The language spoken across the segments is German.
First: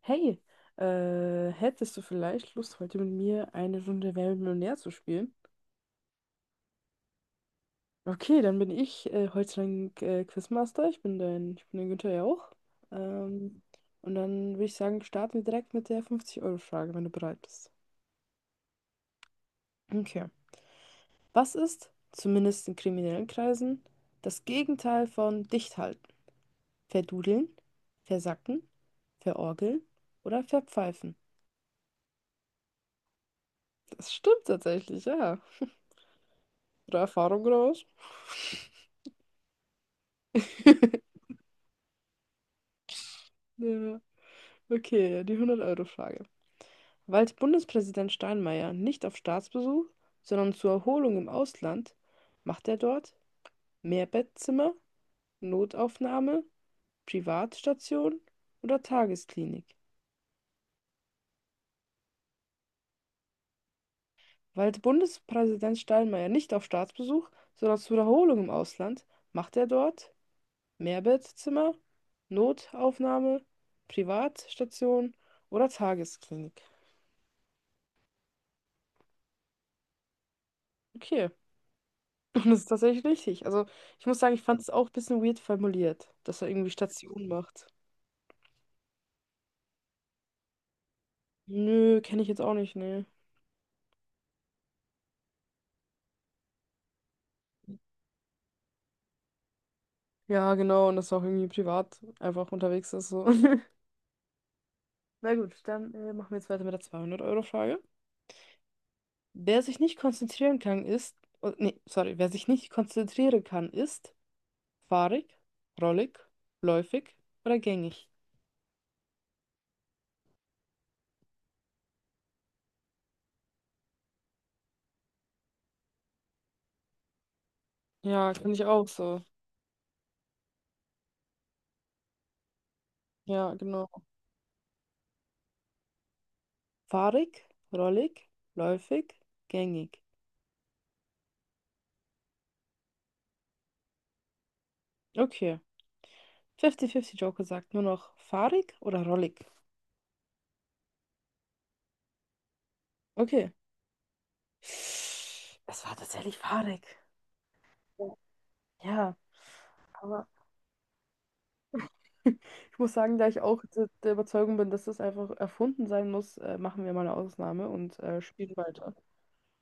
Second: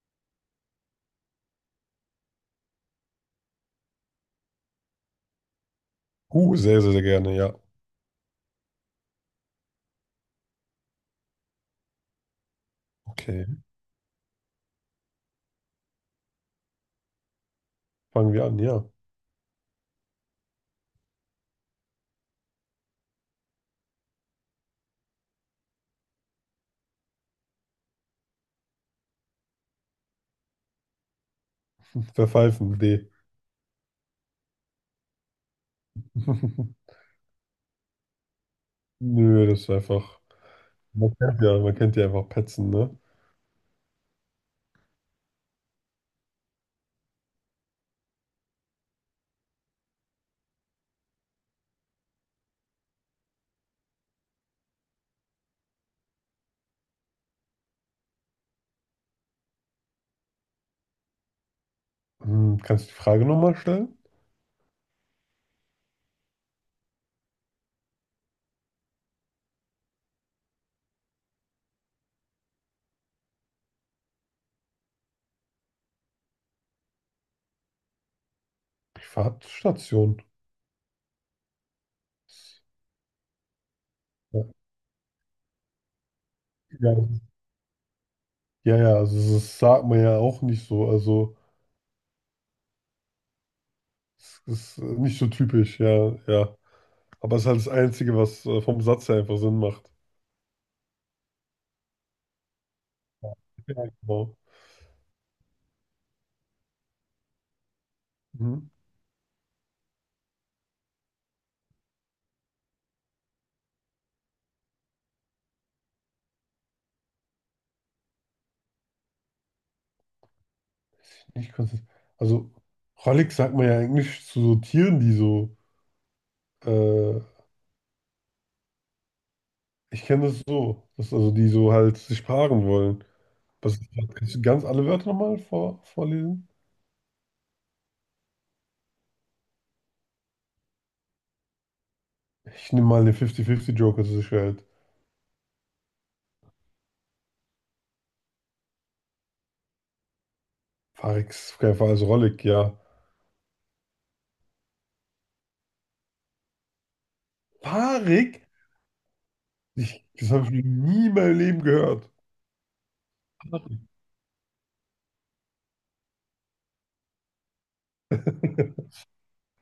Hey, hättest du vielleicht Lust, heute mit mir eine Runde Wer wird Millionär zu spielen? Sehr, sehr, sehr gerne, ja. Okay, dann bin ich heute dein Quizmaster. Ich bin der Günther ja auch. Okay, Ähm, und dann würde ich sagen, starten wir direkt mit der 50-Euro-Frage, wenn du bereit bist. fangen wir an, ja. Okay. Was ist, zumindest in kriminellen Kreisen, das Gegenteil von dicht halten? Verdudeln, versacken, verorgeln oder verpfeifen? Verpfeifen, D. Das stimmt tatsächlich, ja. Oder Erfahrung raus. Nö, das ist einfach. Man kennt ja einfach Petzen, ne? Ja. Okay, die 100-Euro-Frage. Weilt Bundespräsident Steinmeier nicht auf Staatsbesuch, sondern zur Erholung im Ausland, macht er dort Mehrbettzimmer, Notaufnahme, Privatstation oder Tagesklinik? Hm, kannst du die Frage nochmal stellen? Weilt Bundespräsident Steinmeier nicht auf Staatsbesuch, sondern zur Erholung im Ausland, macht er dort Mehrbettzimmer, Notaufnahme, Privatstation oder Tagesklinik? Privatstation. Okay. Und das ist tatsächlich richtig. Also, ich muss sagen, ich Ja, fand es auch ein bisschen weird formuliert, dass er irgendwie ja, Station macht. ja, ja, also das sagt man ja auch nicht so. Also, Nö, kenne ich jetzt auch nicht, nee. es ist nicht so typisch, ja, ja. Aber es ist halt das Einzige, was vom Satz her einfach Sinn macht. Ja, genau, und dass er auch irgendwie privat einfach unterwegs ist, so. Ja, ja, genau. Na gut, dann machen wir jetzt weiter mit der 200-Euro-Frage. Mhm. Wer sich nicht konzentrieren kann, ist. Oh, nee, sorry, wer sich nicht konzentrieren kann, ist fahrig, rollig, läufig oder gängig. Nicht konsistent. Also, rollig sagt man ja eigentlich zu so Tieren, die so äh, Ja, finde ich auch so. ich kenne das so, dass also die so halt sich paaren wollen. Ja, Was, genau. kannst du ganz alle Wörter nochmal vorlesen? Fahrig, rollig, läufig, gängig. Ich nehme mal den 50-50-Joker zu zur Sicherheit. Okay. 50-50 Joker sagt nur noch fahrig oder rollig. Farix, auf keinen Fall, also rollig, ja. Okay. Es war tatsächlich fahrig. Farik? Ja. Ich, Aber das habe ich noch nie in meinem Leben gehört. ich muss sagen, da ich auch der Überzeugung bin, dass das einfach erfunden sein muss, machen wir mal eine Ausnahme und spielen weiter.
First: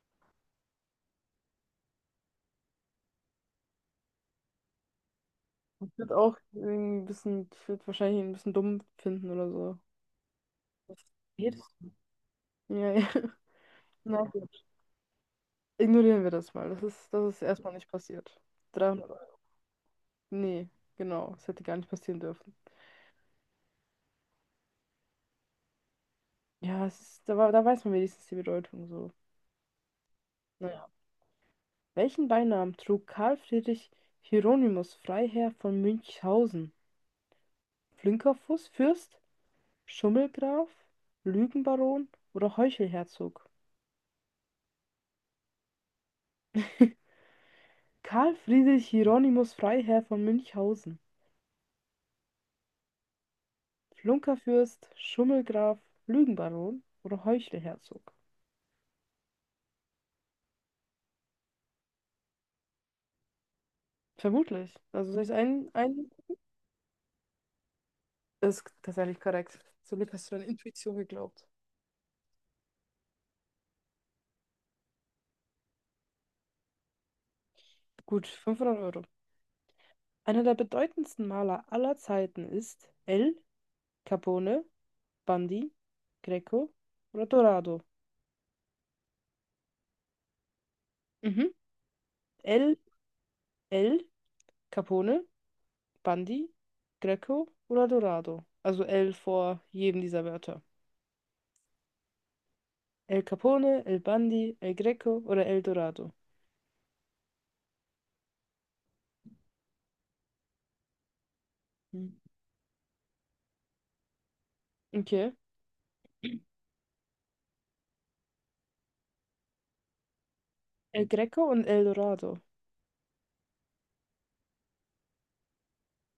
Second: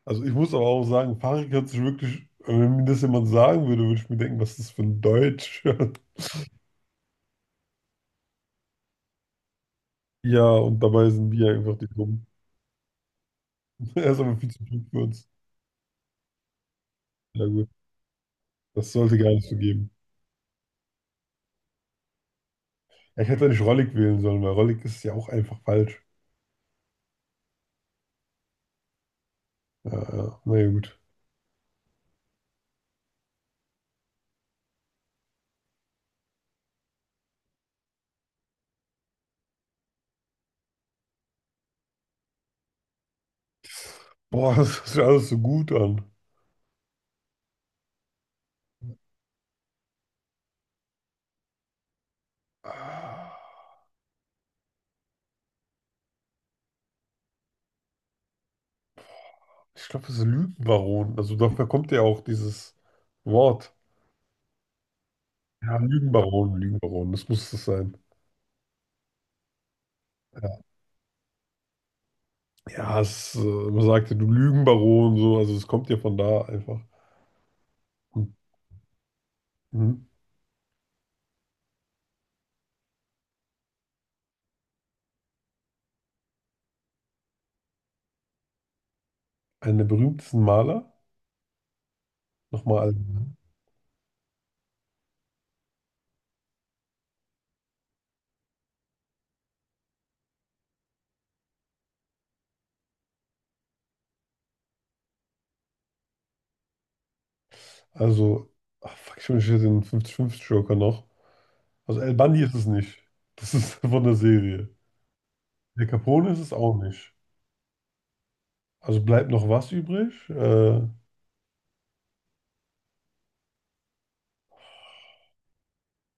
Also ich muss aber auch sagen, Farik hört sich wirklich, also wenn mir das jemand sagen würde, würde ich mir denken, was ist das für ein Deutsch? Ich würde auch irgendwie ein bisschen, ich würde wahrscheinlich ihn ein bisschen dumm finden oder so. Ja, und Was dabei sind wir redest einfach die du? Dummen. Ja, ja. Er ist Na aber viel gut. zu klug für uns. Ignorieren wir das mal. Das ist Ja gut, erstmal nicht passiert. das 300 sollte gar nicht so geben. Nee, genau. Es hätte gar nicht passieren dürfen. Ja, ich hätte nicht rollig wählen sollen, weil rollig ist ja auch einfach falsch. Ja, es ist, da, da weiß man wenigstens die Bedeutung so. Ja, ja, naja, Naja. gut. Welchen Beinamen trug Karl Friedrich Hieronymus Freiherr von Münchhausen? Flinkerfuß, Fürst, Schummelgraf, Lügenbaron oder Heuchelherzog? Boah, das hört sich alles so gut an. Karl Friedrich Hieronymus Freiherr von Münchhausen. Ah, Flunkerfürst, Schummelgraf, Lügenbaron oder Heuchelherzog? ich glaube, das ist Lügenbaron. Also dafür kommt ja auch dieses Wort. Vermutlich. Also soll ich ein, Ja, ein... Lügenbaron, Lügenbaron, das muss das sein. Das ist tatsächlich korrekt. Zum Glück hast du deine Ja, Intuition geglaubt. ja es, äh, man sagte, du Lügenbaron, so, also es kommt ja von da einfach. Gut, 500 Euro. Mhm. Einer der bedeutendsten Maler aller Zeiten ist El Capone, Bundy, Greco oder Dorado. Einer der berühmtesten Maler, Mhm. nochmal, El, El Capone, Bundy, Greco oder Dorado. Also El vor jedem dieser Wörter. El Capone, El Bundy, El Greco oder El Dorado. also, ach, fuck, ich wünsche den 50-50-Joker noch. Also El Mhm. Bundy ist es nicht. Das ist von der Serie. Okay. El Capone ist es auch nicht. Also bleibt noch was übrig? El Greco und El Dorado.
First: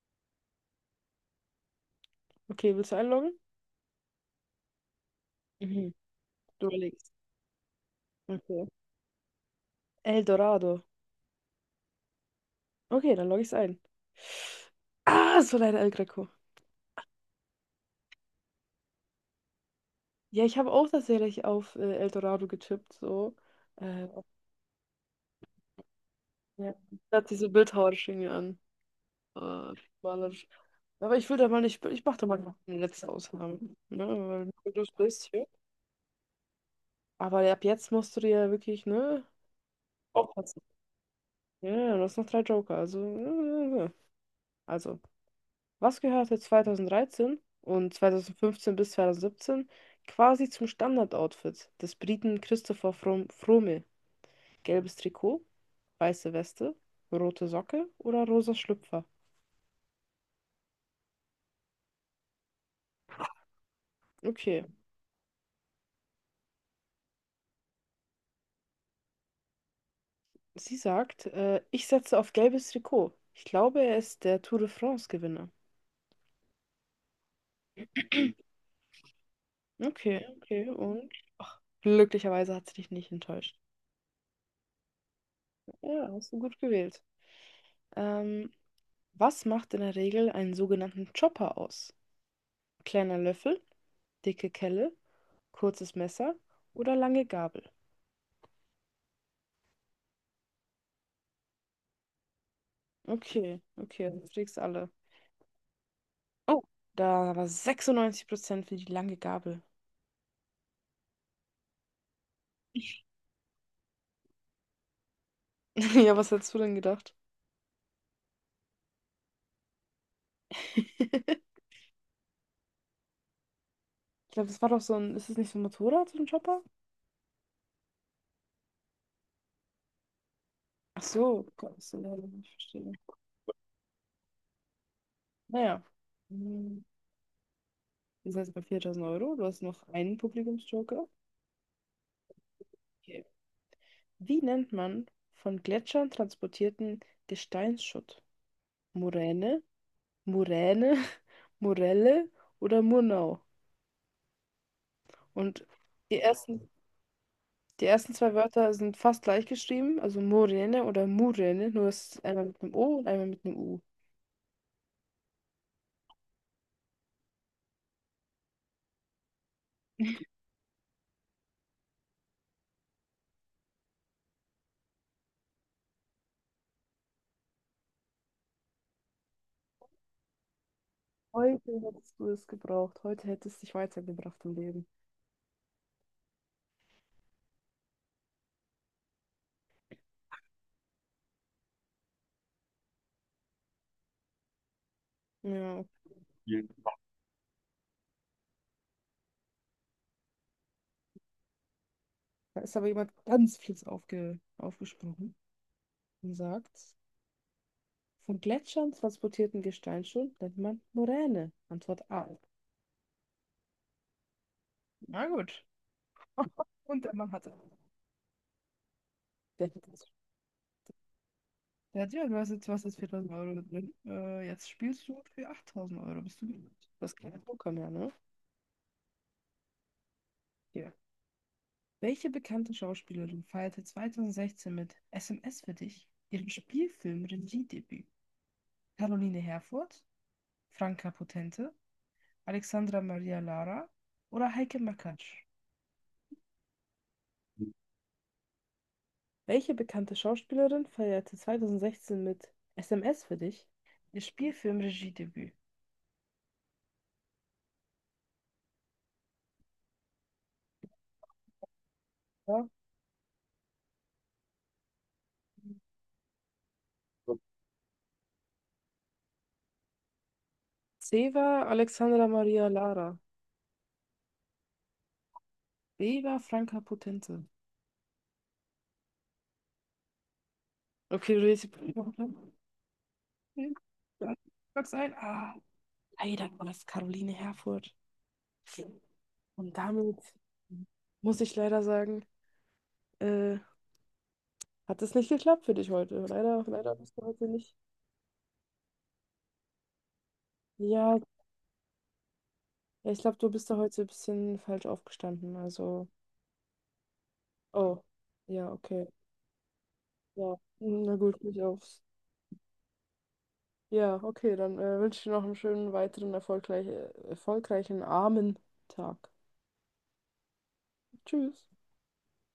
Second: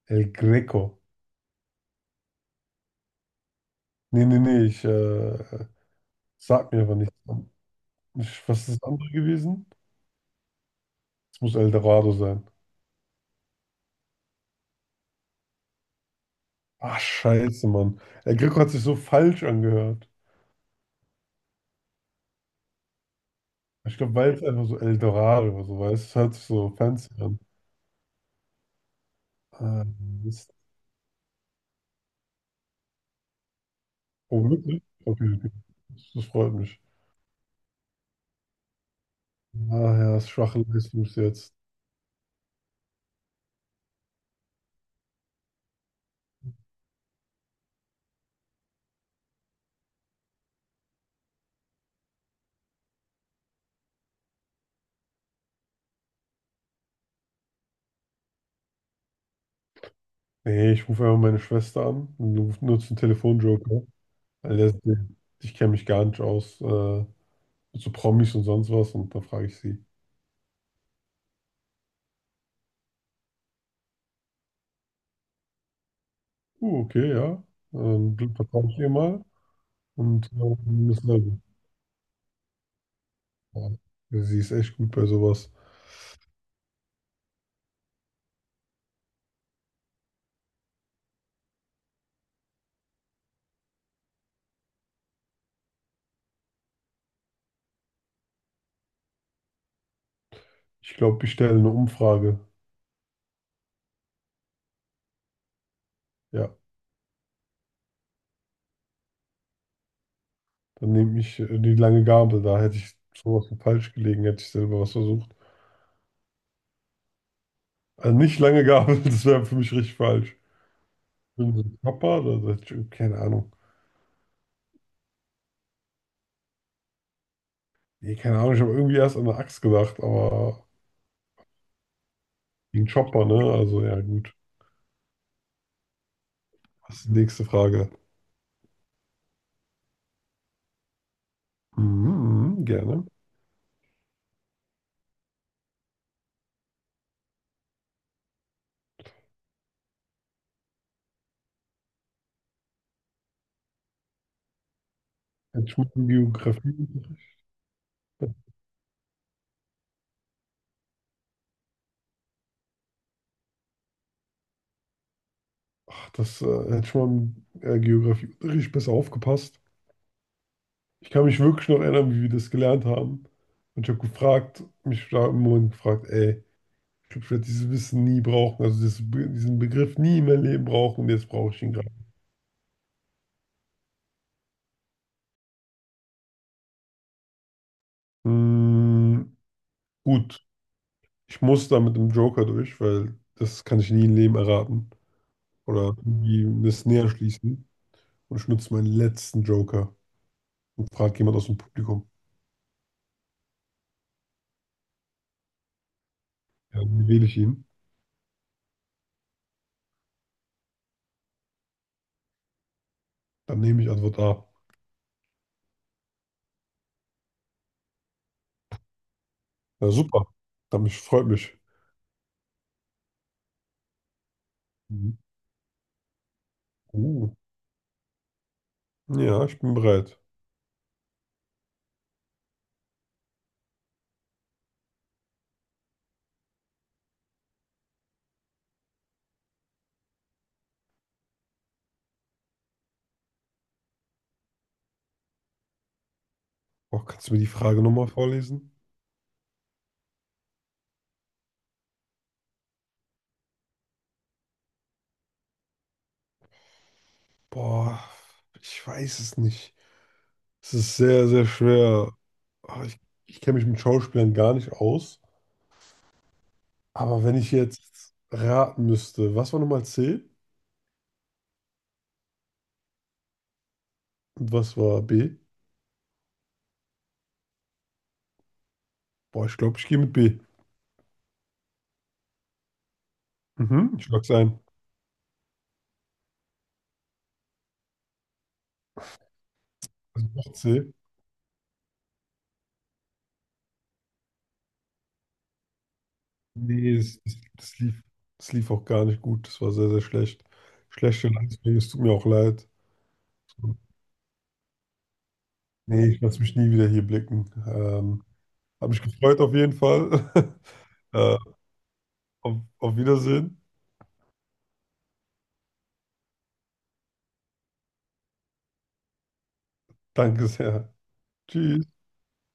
El Greco. Okay, willst du einloggen? Nee, nee, nee, ich Mhm. Du sag mir aber überlegst. nichts. Ich, was Okay. ist das andere gewesen? El Dorado. Es muss El Dorado sein. Okay, dann logge ich es ein. Ah, es war leider El Greco. Ach, scheiße, Mann. El Greco hat sich so falsch angehört. Ja, ich habe auch tatsächlich auf Eldorado getippt, so. Ich Äh, glaube, auf- weil es einfach so El Dorado oder so weiß. Es hört sich so ja. fancy Da hat sich an. so bildhauerisch irgendwie an. Äh, Äh, Malerisch. ist, Aber ich will da mal nicht, ich mache da mal noch eine letzte Ausnahme. Ne? oh, Weil du wirklich? das bist Okay, hier. okay. Das, das freut mich. Aber ab jetzt musst du dir ja wirklich, ne? Ah ja, das schwache Aufpassen. Leistung bis jetzt. Ja, ja, du hast noch drei Joker. Äh, also, was gehörte 2013 und 2015 bis 2017 quasi zum Standardoutfit des Briten Christopher Froome? Gelbes Trikot, weiße Weste, rote Socke oder rosa Schlüpfer? Nee, ich rufe einfach meine Schwester an und nutze einen Telefonjoker. Weil Okay, das, ich kenne mich gar nicht aus mit so Promis und sonst was und da frage ich sie, sie sagt, ich setze auf gelbes Trikot. Ich glaube, er ist der Tour de France-Gewinner. Okay, ja, Glück vertraue ich ihr mal Okay, und okay, ist und neu. ach, glücklicherweise hat sie dich nicht enttäuscht. Ja, sie ist echt gut bei sowas. Ja, hast du gut gewählt. Ähm, Was macht in der Regel einen sogenannten Chopper aus? Kleiner Löffel, dicke Kelle, kurzes Messer oder lange Gabel? Ich glaube, ich stelle eine Umfrage. Okay, okay, du kriegst alle. Ja, Oh, da war 96% für die lange Gabel. dann nehme ich die lange Gabel, da hätte ich sowas von falsch gelegen, hätte ich selber was versucht. Ja, was hättest du denn gedacht? Also nicht lange Gabel, das wäre für mich richtig falsch. Wenn so ein Chopper, da hätte ich, irgendwie- keine Ahnung. Ich glaube, das war doch so ein. Ist es nicht so ein Motorrad, so ein Chopper? Nee, keine Ahnung, ich habe irgendwie erst an eine Axt gedacht, aber Ach so, Gott, das ist ja leider nicht gegen verstehen. Chopper, ne? Also ja, gut. Naja. Hm, Was? Ist die nächste Frage. Wir sind jetzt bei 4.000 Euro. Du hast noch einen Publikumsjoker. Mhm, gerne. Okay. Wie nennt man von Gletschern transportierten Gesteinsschutt? Moräne, Moräne, Morelle oder Murnau? Und Hätte ich mal im die ersten Geografieunterricht, Die ersten zwei Wörter sind fast gleich geschrieben, also Morene oder Murene, nur es ist einmal mit einem O und einmal mit einem U. ach, das hätte ich mal im Geografieunterricht besser aufgepasst. Ich kann mich wirklich noch erinnern, wie wir das gelernt haben. Und ich habe gefragt, mich da im Moment gefragt, ey, ich glaube, ich werde dieses Wissen nie brauchen, also dieses, diesen Begriff nie in meinem Leben brauchen und jetzt brauche ich Heute ihn gerade. hättest du es gebraucht. Heute hättest du dich weitergebracht im Leben. Hm, gut, ich muss da mit dem Joker durch, weil das kann ich nie im Leben erraten Ja. oder Ja. irgendwie das näher schließen. Und ich nutze meinen letzten Joker und fragt jemand aus dem Publikum, Da ist aber jemand ganz fies aufgesprungen und sagt, ja, wie wähle ich ihn? von Gletschern transportierten Gesteinsschutt nennt man Moräne. Antwort A. Dann nehme ich Antwort A. Na gut. Und der Mann hatte. Der hätte Ja, es- super. Dann freut mich. Der hat ja, du hast jetzt was ist 4.000 Euro da drin. Jetzt spielst Mhm. du für 8.000 Euro. Bist du gut? Das ist Uh, kein Poker mehr, ne? ja, ich bin bereit. Ja. Welche bekannte Schauspielerin feierte 2016 mit SMS für dich ihren Spielfilm-Regiedebüt? Caroline Herfurth, Franka Potente, Alexandra Maria Lara oder Heike Makatsch? Boah, kannst du mir die Frage nochmal vorlesen? Welche bekannte Schauspielerin feierte 2016 mit SMS für dich ihr Spielfilm-Regiedebüt? Boah, ich weiß es nicht. Es ist sehr, sehr schwer. Ja. Ah, ich kenne mich mit Schauspielern gar nicht aus. Aber wenn ich jetzt raten müsste, was war nochmal C C war Alexandra Maria Lara. und was war B? B war Franka Potente. Boah, ich glaube, ich gehe mit B. Okay, du redest. Mhm, ich log's ein. Sag's ein. Ah, leider war es Caroline Herfurth. Und damit Also noch C. muss ich leider sagen, äh, hat es nicht geklappt für dich heute. Leider, leider Nee, bist du heute nicht. Das lief auch gar nicht gut. Das war sehr, sehr schlecht. Ja, Schlechte Leistung, es tut mir auch leid. ja, ich glaube, du bist da heute ein bisschen falsch aufgestanden. Nee, Also, ich lasse mich nie wieder hier blicken. oh, ja, Habe mich okay. gefreut auf jeden Fall. Ja, na äh, gut, nicht aufs. Auf Wiedersehen. Ja, okay, dann wünsche ich dir noch einen schönen weiteren erfolgreichen Armen Tag. Danke sehr. Tschüss. Tschüss.